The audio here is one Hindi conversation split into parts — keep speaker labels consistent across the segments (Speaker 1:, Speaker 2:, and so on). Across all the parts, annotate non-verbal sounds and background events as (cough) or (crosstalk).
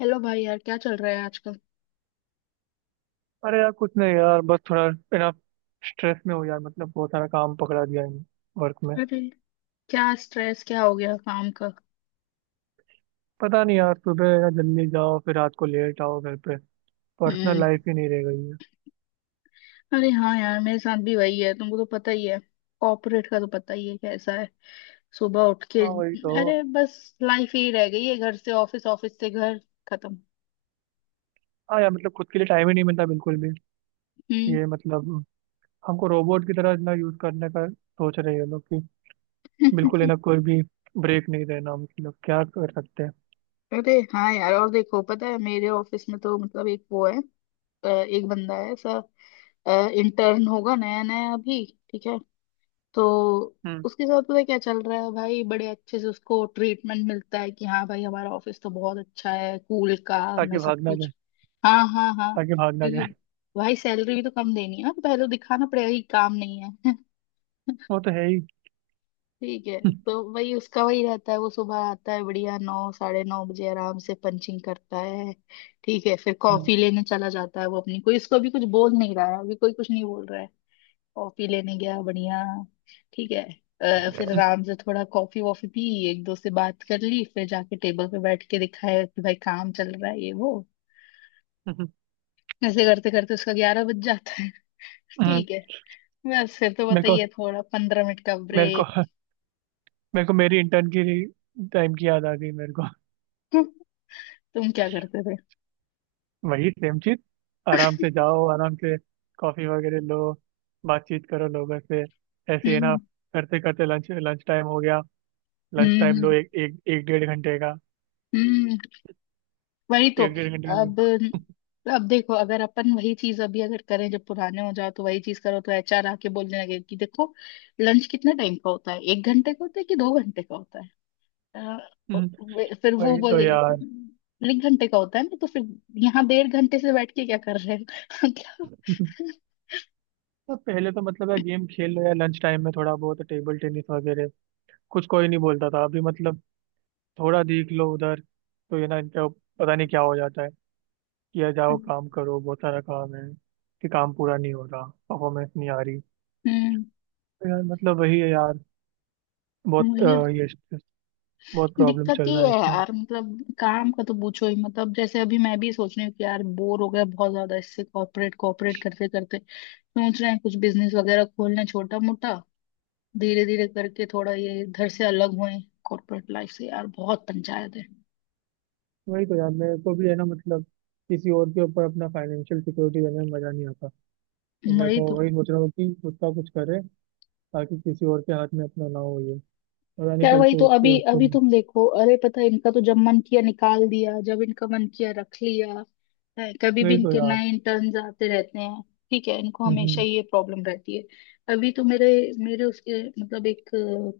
Speaker 1: हेलो भाई, यार क्या चल रहा है आजकल?
Speaker 2: अरे यार, कुछ नहीं यार, बस थोड़ा इतना स्ट्रेस में हो यार। मतलब बहुत सारा काम पकड़ा दिया है वर्क में।
Speaker 1: अरे, क्या स्ट्रेस, क्या हो गया काम का?
Speaker 2: पता नहीं यार, सुबह ना जल्दी जाओ, फिर रात को लेट आओ घर पे। Personal
Speaker 1: hmm.
Speaker 2: लाइफ ही नहीं रह गई है।
Speaker 1: अरे हाँ यार, मेरे साथ भी वही है, तुमको तो पता ही है। कॉर्पोरेट का तो पता ही है कैसा है। सुबह उठ के,
Speaker 2: हाँ वही तो।
Speaker 1: अरे बस लाइफ ही रह गई है, घर से ऑफिस, ऑफिस से घर। खत्म।
Speaker 2: हाँ यार, मतलब खुद के लिए टाइम ही नहीं मिलता बिल्कुल भी।
Speaker 1: हम्म।
Speaker 2: ये मतलब हमको रोबोट की तरह ना यूज करने का सोच रहे हैं ये लोग कि बिल्कुल है ना,
Speaker 1: (laughs)
Speaker 2: कोई भी ब्रेक नहीं देना। हम लोग क्या कर सकते हैं।
Speaker 1: अरे हाँ यार, और देखो पता है मेरे ऑफिस में तो मतलब एक वो है। एक बंदा है ऐसा, इंटर्न होगा नया नया अभी, ठीक है। तो
Speaker 2: हम्म।
Speaker 1: उसके साथ पता है क्या चल रहा है भाई, बड़े अच्छे से उसको ट्रीटमेंट मिलता है कि हाँ भाई हमारा ऑफिस तो बहुत अच्छा है, कूल काम है
Speaker 2: ताकि
Speaker 1: सब
Speaker 2: भागना
Speaker 1: कुछ।
Speaker 2: जाए,
Speaker 1: हाँ, हाँ, हाँ।
Speaker 2: ताकि भागना
Speaker 1: क्योंकि
Speaker 2: जाए।
Speaker 1: भाई सैलरी भी तो कम देनी है ना, तो पहले तो दिखाना पड़ेगा कि काम नहीं है।
Speaker 2: वो तो है ही।
Speaker 1: (laughs) ठीक है।
Speaker 2: (laughs)
Speaker 1: तो वही उसका वही रहता है, वो सुबह आता है बढ़िया नौ साढ़े नौ बजे आराम से पंचिंग करता है। ठीक है। फिर
Speaker 2: हम्म।
Speaker 1: कॉफी लेने चला जाता है, वो अपनी कोई, इसको अभी कुछ बोल नहीं रहा है, अभी कोई कुछ नहीं बोल रहा है। कॉफी लेने गया बढ़िया। ठीक है। फिर
Speaker 2: हम्म।
Speaker 1: आराम से थोड़ा कॉफी वॉफी पी, एक दो से बात कर ली, फिर जाके टेबल पे बैठ के दिखाया कि भाई काम चल रहा है ये वो।
Speaker 2: हम्म।
Speaker 1: ऐसे करते करते उसका 11 बज जाता है। (laughs)
Speaker 2: हम्म।
Speaker 1: ठीक है। बस फिर तो
Speaker 2: मेरे को
Speaker 1: बताइए, थोड़ा 15 मिनट का
Speaker 2: मेरे को
Speaker 1: ब्रेक।
Speaker 2: मेरे को मेरी इंटर्न की टाइम की याद आ गई मेरे को।
Speaker 1: (laughs) तुम क्या करते थे?
Speaker 2: (laughs) वही सेम चीज। आराम से जाओ, आराम से कॉफी वगैरह लो, बातचीत करो लोगों से, ऐसे ही ना।
Speaker 1: हम्म।
Speaker 2: करते करते लंच लंच टाइम हो गया। Lunch
Speaker 1: hmm.
Speaker 2: टाइम लो,
Speaker 1: हम्म।
Speaker 2: एक एक एक डेढ़ घंटे का।
Speaker 1: हम्म। वही तो।
Speaker 2: एक डेढ़ घंटे का लो।
Speaker 1: अब
Speaker 2: (laughs)
Speaker 1: अब देखो, अगर अपन वही चीज अभी अगर करें, जब पुराने हो जाओ तो वही चीज करो तो एचआर आके बोलने लगे कि देखो लंच कितने टाइम का होता है, एक घंटे का होता है कि दो घंटे का होता है। अ,
Speaker 2: हम्म।
Speaker 1: फिर वो
Speaker 2: वही तो
Speaker 1: बोले
Speaker 2: यार।
Speaker 1: एक घंटे का होता है ना, तो फिर यहाँ डेढ़ घंटे से बैठ के क्या कर रहे हो? (laughs) क्या।
Speaker 2: (laughs) तो पहले तो मतलब यार, गेम खेल लो, या लंच टाइम में थोड़ा बहुत टेबल टेनिस वगैरह कुछ, कोई नहीं बोलता था अभी। मतलब थोड़ा देख लो उधर। तो ये ना, इनका पता नहीं क्या हो जाता है, किया जाओ काम करो बहुत सारा काम है, कि काम पूरा नहीं हो रहा, परफॉर्मेंस नहीं आ रही।
Speaker 1: हम्म।
Speaker 2: तो यार मतलब वही है यार। बहुत अ,
Speaker 1: वही
Speaker 2: ये stress- बहुत प्रॉब्लम
Speaker 1: दिक्कत
Speaker 2: चल
Speaker 1: ये
Speaker 2: रहा
Speaker 1: है
Speaker 2: है इसमें।
Speaker 1: यार, मतलब काम का तो पूछो ही मतलब, जैसे अभी मैं भी सोच रही हूँ कि यार बोर हो गया बहुत ज्यादा इससे, कॉर्पोरेट कॉर्पोरेट करते करते। सोच रहे हैं कुछ बिजनेस वगैरह खोलना, छोटा मोटा, धीरे धीरे करके थोड़ा ये इधर से अलग हुए कॉर्पोरेट लाइफ से, यार बहुत पंचायत है।
Speaker 2: वही तो यार, मेरे को भी है ना। मतलब किसी और के ऊपर अपना फाइनेंशियल सिक्योरिटी देने में मजा नहीं आता। तो मेरे
Speaker 1: वही
Speaker 2: को
Speaker 1: तो
Speaker 2: वही सोच रहा हूँ कि खुद का कुछ करे, ताकि किसी और के हाथ में अपना ना हो ये। पता नहीं
Speaker 1: यार,
Speaker 2: कल
Speaker 1: वही तो।
Speaker 2: को उठ
Speaker 1: अभी
Speaker 2: के उसको।
Speaker 1: अभी तुम देखो, अरे पता है इनका तो जब मन किया निकाल दिया, जब इनका मन किया रख लिया है, कभी भी
Speaker 2: वही तो
Speaker 1: इनके
Speaker 2: यार।
Speaker 1: नए इंटर्न्स आते रहते हैं, ठीक है। इनको हमेशा
Speaker 2: हम्म।
Speaker 1: ये प्रॉब्लम रहती है। अभी तो मेरे मेरे उसके मतलब एक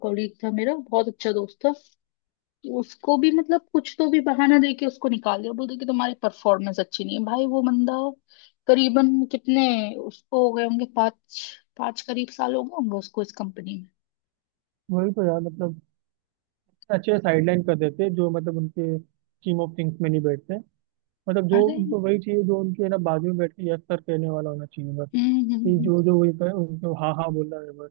Speaker 1: कॉलीग था मेरा, बहुत अच्छा दोस्त था। उसको भी मतलब कुछ तो भी बहाना दे के उसको निकाल दिया, बोलते कि तुम्हारी परफॉर्मेंस अच्छी नहीं है। भाई वो बंदा करीबन कितने, उसको हो गए होंगे पाँच, पाँच करीब साल हो गए होंगे उसको इस कंपनी में।
Speaker 2: वही तो यार मतलब अच्छे साइडलाइन कर देते जो मतलब उनके टीम ऑफ थिंग्स में नहीं बैठते। मतलब जो
Speaker 1: अरे।
Speaker 2: उनको वही चाहिए, जो उनके ना बाजू में बैठ के यस सर कहने वाला होना चाहिए बस,
Speaker 1: हम्म।
Speaker 2: कि
Speaker 1: हम्म।
Speaker 2: जो जो वही कहे उनको हाँ हाँ बोलना है बस।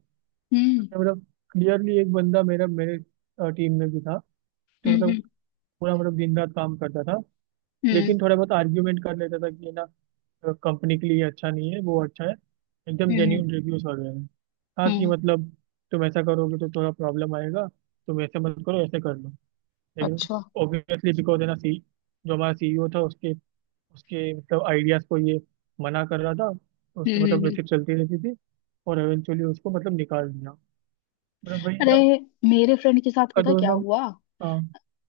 Speaker 1: हम्म।
Speaker 2: तो मतलब क्लियरली, एक बंदा मेरा मेरे टीम में भी था। तो
Speaker 1: हम्म।
Speaker 2: मतलब
Speaker 1: हम्म।
Speaker 2: पूरा मतलब दिन रात काम करता था।
Speaker 1: हम्म।
Speaker 2: लेकिन थोड़ा बहुत आर्ग्यूमेंट कर लेता था, कि ये ना कंपनी के लिए ये अच्छा नहीं है, वो अच्छा है। एकदम
Speaker 1: हम्म।
Speaker 2: जेन्यून रिव्यूज वगैरह हैं। हाँ कि
Speaker 1: हम्म।
Speaker 2: मतलब, तुम ऐसा करोगे तो थोड़ा प्रॉब्लम आएगा, तुम ऐसे मत करो, ऐसे कर लो। लेकिन
Speaker 1: अच्छा।
Speaker 2: ऑब्वियसली बिकॉज है ना, सी जो हमारा सीईओ था, उसके उसके मतलब आइडियाज को ये मना कर रहा था। तो
Speaker 1: हम्म।
Speaker 2: उसकी
Speaker 1: हम्म।
Speaker 2: मतलब
Speaker 1: हम्म।
Speaker 2: वैसे चलती रहती थी। और एवेंचुअली उसको मतलब निकाल दिया। मतलब वही है
Speaker 1: अरे
Speaker 2: ना,
Speaker 1: मेरे फ्रेंड के साथ
Speaker 2: का
Speaker 1: पता
Speaker 2: जो है
Speaker 1: क्या
Speaker 2: ना।
Speaker 1: हुआ।
Speaker 2: हाँ।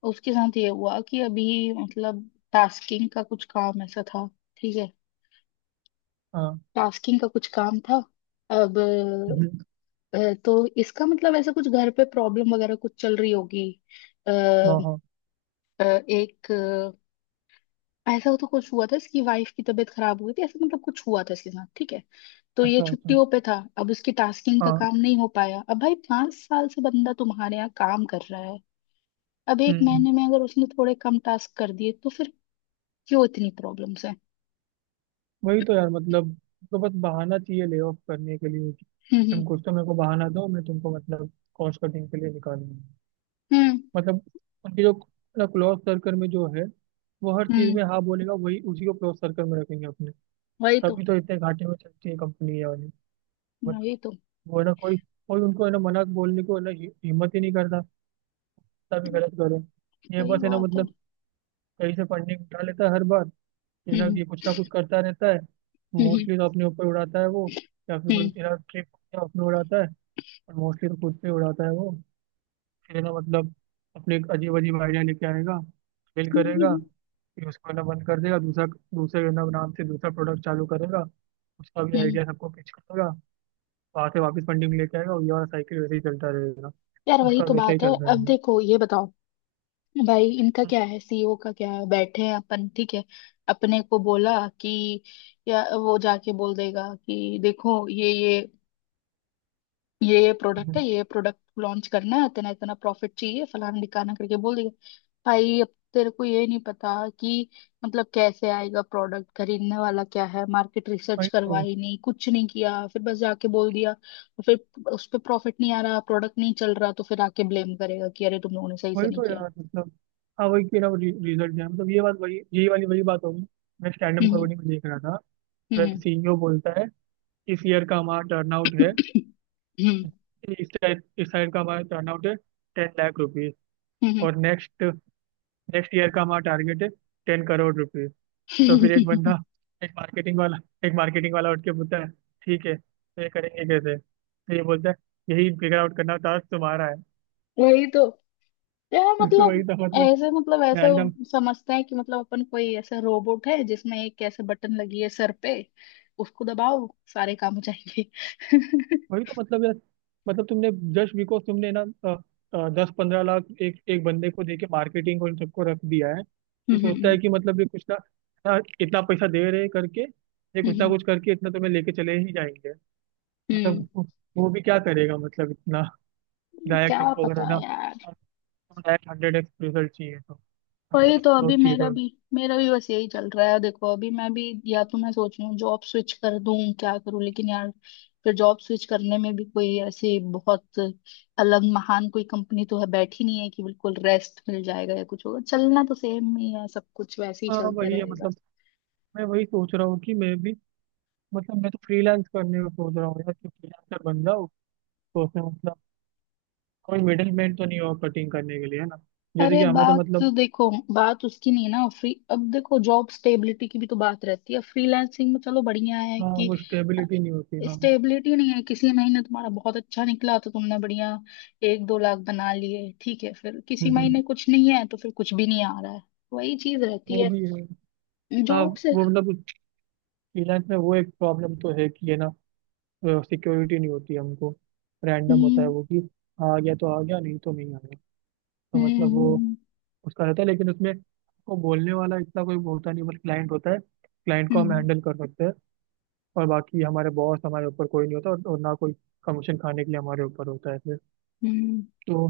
Speaker 1: उसके साथ ये हुआ कि अभी मतलब टास्किंग का कुछ काम ऐसा था, ठीक है।
Speaker 2: हाँ।
Speaker 1: टास्किंग का कुछ काम था। अब
Speaker 2: हम्म।
Speaker 1: तो इसका मतलब ऐसा कुछ घर पे प्रॉब्लम वगैरह कुछ चल रही होगी। अ, अ,
Speaker 2: हाँ हाँ।
Speaker 1: एक ऐसा तो कुछ हुआ था, इसकी वाइफ की तबीयत खराब हुई थी, ऐसा मतलब कुछ हुआ था इसके साथ, ठीक है। तो ये
Speaker 2: अच्छा अच्छा।
Speaker 1: छुट्टियों पे था, अब उसकी टास्किंग का
Speaker 2: हाँ।
Speaker 1: काम नहीं हो पाया। अब भाई, 5 साल से बंदा तुम्हारे यहाँ काम कर रहा है, अब एक
Speaker 2: हम्म।
Speaker 1: महीने में अगर उसने थोड़े कम टास्क कर दिए तो फिर क्यों इतनी प्रॉब्लम्स है।
Speaker 2: वही तो यार मतलब, तो बस बहाना चाहिए ले ऑफ करने के लिए कि,
Speaker 1: हम्म। हम्म।
Speaker 2: तुम कुछ तो मेरे को बहाना दो, मैं तुमको मतलब कॉस्ट कटिंग के लिए निकालूंगा।
Speaker 1: हम्म।
Speaker 2: मतलब उनके जो क्लोज सर्कल में जो है वो हर चीज
Speaker 1: हम्म,
Speaker 2: में हाँ बोलेगा, वही, उसी को क्लोज सर्कल में रखेंगे अपने।
Speaker 1: वही तो।
Speaker 2: तभी तो इतने घाटे में चलती है कंपनी ये वाली।
Speaker 1: वही तो।
Speaker 2: वो है ना कोई, कोई उनको है ना मना बोलने को है ना, हिम्मत ही नहीं करता। तभी गलत करो। ये
Speaker 1: सही
Speaker 2: बस है ना
Speaker 1: बात है।
Speaker 2: मतलब, कहीं से फंडिंग उठा लेता है हर बार। फिर ना
Speaker 1: हम्म।
Speaker 2: ये कुछ ना कुछ करता रहता है।
Speaker 1: हम्म।
Speaker 2: मोस्टली तो अपने ऊपर उड़ाता है वो। या फिर कोई
Speaker 1: हम्म।
Speaker 2: तेरा ट्रिप अपने उड़ाता है। और मोस्टली तो खुद पे उड़ाता है वो। फिर है ना मतलब अपने एक अजीब अजीब आइडिया लेके आएगा, फेल
Speaker 1: हम्म। हम्म।
Speaker 2: करेगा। फिर उसको है ना बंद कर देगा, दूसरा, दूसरे है ना नाम से दूसरा प्रोडक्ट चालू करेगा। उसका भी
Speaker 1: हम्म।
Speaker 2: आइडिया सबको पिच करेगा। वहां से वापस पंडिंग लेके आएगा, और ये वाला साइकिल वैसे ही चलता रहेगा।
Speaker 1: यार वही
Speaker 2: उसका
Speaker 1: तो
Speaker 2: वैसा ही
Speaker 1: बात है।
Speaker 2: चलता
Speaker 1: अब
Speaker 2: रहेगा।
Speaker 1: देखो ये बताओ, भाई इनका
Speaker 2: हम्म।
Speaker 1: क्या है, सीईओ का क्या है, बैठे हैं अपन, ठीक है। अपने को बोला कि, या वो जाके बोल देगा कि देखो ये प्रोडक्ट है,
Speaker 2: हम्म।
Speaker 1: ये प्रोडक्ट लॉन्च करना है, इतना इतना प्रॉफिट चाहिए, फलाना ढिकाना करके बोल देगा। भाई अब तेरे को ये नहीं पता कि मतलब कैसे आएगा प्रोडक्ट खरीदने वाला, क्या है, मार्केट रिसर्च
Speaker 2: वही तो।
Speaker 1: करवाई नहीं, कुछ नहीं किया, फिर बस जाके बोल दिया। और फिर उस पर प्रॉफिट नहीं आ रहा, प्रोडक्ट नहीं चल रहा, तो फिर आके ब्लेम करेगा कि अरे तुम लोगों ने सही से
Speaker 2: वही
Speaker 1: नहीं
Speaker 2: तो
Speaker 1: किया।
Speaker 2: यार मतलब। हाँ वही कि ना वो रिजल्ट है मतलब। ये बात वही, यही वाली वही बात होगी। मैं स्टैंड अप
Speaker 1: हम्म।
Speaker 2: कॉमेडी में देख रहा था, जब
Speaker 1: हम्म।
Speaker 2: सीईओ बोलता है, इस ईयर का हमारा टर्नआउट है,
Speaker 1: हम्म। हम्म।
Speaker 2: इस टाइप इस साइड का हमारा टर्नआउट है 10 लाख रुपीज,
Speaker 1: हम्म,
Speaker 2: और नेक्स्ट नेक्स्ट ईयर का हमारा टारगेट है 10 करोड़ रुपीज। तो फिर एक
Speaker 1: हम्म।
Speaker 2: बंदा, एक मार्केटिंग वाला, उठ के बोलता है, ठीक है, तो ये करेंगे कैसे। तो ये बोलता है, यही फिगर आउट करना टास्क तुम्हारा है।
Speaker 1: (laughs) वही तो यार
Speaker 2: (laughs) वही
Speaker 1: मतलब,
Speaker 2: तो मतलब,
Speaker 1: ऐसे मतलब, ऐसे
Speaker 2: रैंडम।
Speaker 1: समझते हैं कि मतलब अपन कोई ऐसा रोबोट है जिसमें एक ऐसे बटन लगी है सर पे, उसको दबाओ सारे काम हो जाएंगे। (laughs)
Speaker 2: वही तो मतलब यार मतलब, तुमने, जस्ट बिकॉज तुमने ना 10-15 लाख एक एक बंदे को दे के मार्केटिंग और इन सबको रख दिया है,
Speaker 1: हम्म।
Speaker 2: तो सोचता है
Speaker 1: हम्म।
Speaker 2: कि मतलब ये कुछ ना, ना इतना पैसा दे रहे करके ये कुछ ना
Speaker 1: हम्म।
Speaker 2: कुछ करके इतना तुम्हें लेके चले ही जाएंगे।
Speaker 1: हम्म।
Speaker 2: मतलब वो भी क्या करेगा मतलब, इतना गायक
Speaker 1: क्या
Speaker 2: तुमको अगर है
Speaker 1: पता
Speaker 2: ना
Speaker 1: यार।
Speaker 2: डायरेक्ट हंड्रेड एक्स रिजल्ट चाहिए तो,
Speaker 1: वही
Speaker 2: 100x
Speaker 1: तो।
Speaker 2: ग्रोथ
Speaker 1: अभी
Speaker 2: चाहिए
Speaker 1: मेरा
Speaker 2: तो।
Speaker 1: भी मेरा भी बस यही चल रहा है, देखो अभी मैं भी, या तो मैं सोच रही हूँ जॉब स्विच कर दूं, क्या करूं। लेकिन यार फिर जॉब स्विच करने में भी कोई ऐसी बहुत अलग महान कोई कंपनी तो है बैठी नहीं, है कि बिल्कुल रेस्ट मिल जाएगा या कुछ होगा, चलना तो सेम ही है, सब कुछ वैसे ही
Speaker 2: हाँ
Speaker 1: चलते
Speaker 2: वही है
Speaker 1: रहेगा।
Speaker 2: मतलब। मैं वही सोच रहा हूँ कि मैं भी मतलब, मैं तो फ्रीलांस करने को सोच रहा हूँ यार, कि फ्रीलांसर बन जाऊँ। तो उसमें मतलब कोई मिडिल मैन तो नहीं हो कटिंग करने के लिए है ना, जैसे
Speaker 1: अरे
Speaker 2: कि हमें तो
Speaker 1: बात तो
Speaker 2: मतलब।
Speaker 1: देखो, बात उसकी नहीं ना, फ्री, अब देखो जॉब स्टेबिलिटी की भी तो बात रहती है फ्रीलांसिंग में, चलो बढ़िया है
Speaker 2: हाँ
Speaker 1: कि
Speaker 2: वो स्टेबिलिटी नहीं होती। हाँ। हम्म।
Speaker 1: स्टेबिलिटी नहीं है, किसी महीने तुम्हारा बहुत अच्छा निकला तो तुमने बढ़िया एक दो लाख बना लिए, ठीक है, फिर किसी
Speaker 2: हम्म।
Speaker 1: महीने कुछ नहीं है तो फिर कुछ भी नहीं आ रहा है। वही चीज रहती
Speaker 2: वो
Speaker 1: है
Speaker 2: भी है। हाँ।
Speaker 1: जॉब से।
Speaker 2: वो मतलब फ्रीलांस में वो एक प्रॉब्लम तो है कि है ना, सिक्योरिटी नहीं होती हमको। रैंडम होता है
Speaker 1: हम्म।
Speaker 2: वो कि, आ गया तो आ गया, नहीं तो नहीं आ गया। तो
Speaker 1: हम्म।
Speaker 2: मतलब वो
Speaker 1: हम्म।
Speaker 2: उसका रहता है, लेकिन उसमें वो बोलने वाला इतना कोई होता नहीं, बस क्लाइंट होता है, क्लाइंट को हम
Speaker 1: हम्म।
Speaker 2: हैंडल कर सकते हैं। और बाकी हमारे बॉस हमारे ऊपर कोई नहीं होता, और ना कोई कमीशन खाने के लिए हमारे ऊपर होता है फिर।
Speaker 1: हम्म।
Speaker 2: तो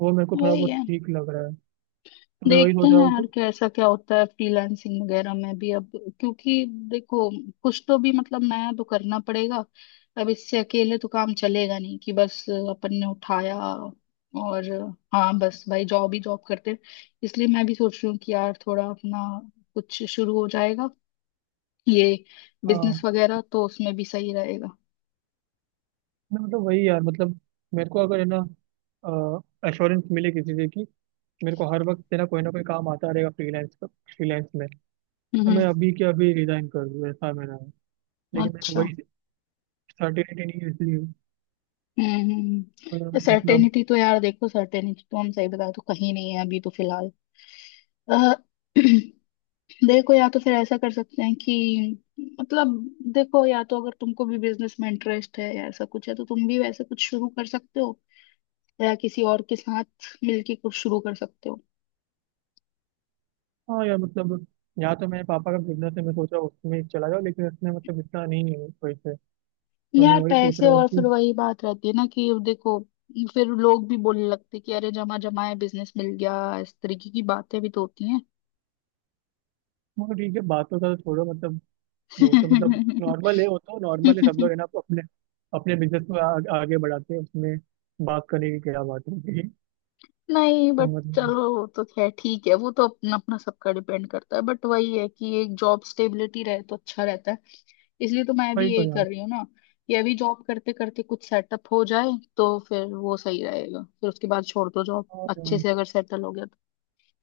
Speaker 2: वो मेरे को थोड़ा
Speaker 1: वही
Speaker 2: बहुत
Speaker 1: है।
Speaker 2: ठीक लग रहा है। तो मैं वही
Speaker 1: देखते
Speaker 2: सोच रहा
Speaker 1: हैं
Speaker 2: हूँ कि।
Speaker 1: यार कैसा क्या होता है फ्रीलांसिंग वगैरह में भी, अब क्योंकि देखो कुछ तो भी मतलब नया तो करना पड़ेगा, अब इससे अकेले तो काम चलेगा नहीं कि बस अपन ने उठाया और हाँ बस भाई जॉब ही जॉब करते हैं। इसलिए मैं भी सोच रही हूँ कि यार थोड़ा अपना कुछ शुरू हो जाएगा ये बिजनेस
Speaker 2: हाँ,
Speaker 1: वगैरह, तो उसमें भी सही रहेगा।
Speaker 2: मैं मतलब वही यार मतलब, मेरे को अगर है ना एश्योरेंस मिले किसी चीज़ की, मेरे को हर वक्त है ना कोई काम आता रहेगा फ्रीलांस का, फ्रीलांस में, तो
Speaker 1: हम्म।
Speaker 2: मैं अभी के अभी रिजाइन कर दूँ ऐसा मेरा है। लेकिन मेरे को
Speaker 1: अच्छा।
Speaker 2: वही सर्टिनिटी नहीं है इसलिए।
Speaker 1: हम्म।
Speaker 2: तो यार
Speaker 1: हम्म।
Speaker 2: मतलब,
Speaker 1: सर्टेनिटी तो यार देखो, सर्टेनिटी तो हम सही बता, तो कहीं नहीं है अभी तो फिलहाल। अ, (clears throat) देखो, या तो फिर ऐसा कर सकते हैं कि मतलब, देखो या तो अगर तुमको भी बिजनेस में इंटरेस्ट है या ऐसा कुछ है तो तुम भी वैसे कुछ शुरू कर सकते हो, या किसी और के साथ मिलके कुछ शुरू कर सकते हो।
Speaker 2: हाँ यार मतलब, यहाँ तो मेरे पापा का बिजनेस है, मैं सोच रहा हूँ उसमें चला जाओ, लेकिन उसमें मतलब इतना नहीं है पैसे। तो मैं
Speaker 1: यार
Speaker 2: वही सोच
Speaker 1: पैसे,
Speaker 2: रहा हूँ
Speaker 1: और
Speaker 2: कि,
Speaker 1: फिर वही बात रहती है ना कि देखो फिर लोग भी बोलने लगते हैं कि अरे जमा जमाए बिजनेस मिल गया, इस तरीके की बातें भी तो होती हैं।
Speaker 2: मगर ठीक है, बातों का तो छोड़ो मतलब, वो तो मतलब नॉर्मल है, वो तो नॉर्मल है, सब लोग है ना
Speaker 1: (laughs)
Speaker 2: अपने अपने बिजनेस को आगे बढ़ाते हैं उसमें। बात करने की क्या बात होती है।
Speaker 1: नहीं,
Speaker 2: तो
Speaker 1: बट
Speaker 2: मतलब,
Speaker 1: चलो वो तो खैर ठीक है, वो तो अपना अपना सबका डिपेंड करता है, बट वही है कि एक जॉब स्टेबिलिटी रहे तो अच्छा रहता है। इसलिए तो मैं भी
Speaker 2: वही तो
Speaker 1: यही
Speaker 2: यार।
Speaker 1: कर रही हूँ ना, कि अभी जॉब करते करते कुछ सेटअप हो जाए तो फिर वो सही रहेगा, फिर उसके बाद छोड़ दो जॉब,
Speaker 2: हाँ
Speaker 1: अच्छे
Speaker 2: यार।
Speaker 1: से अगर सेटल हो गया तो।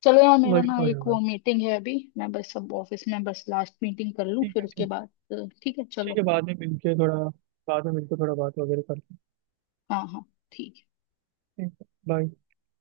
Speaker 1: चलो यार, मेरा
Speaker 2: वही
Speaker 1: ना
Speaker 2: तो
Speaker 1: एक
Speaker 2: यार।
Speaker 1: वो मीटिंग है अभी, मैं बस सब ऑफिस में बस लास्ट मीटिंग कर लूँ
Speaker 2: ठीक
Speaker 1: फिर
Speaker 2: है,
Speaker 1: उसके
Speaker 2: ठीक।
Speaker 1: बाद, ठीक है
Speaker 2: ठीक
Speaker 1: चलो।
Speaker 2: है, बाद में मिलके थोड़ा, बाद में मिलके थोड़ा बात वगैरह करते
Speaker 1: हाँ, हाँ, ठीक है।
Speaker 2: हैं। ठीक है, बाय।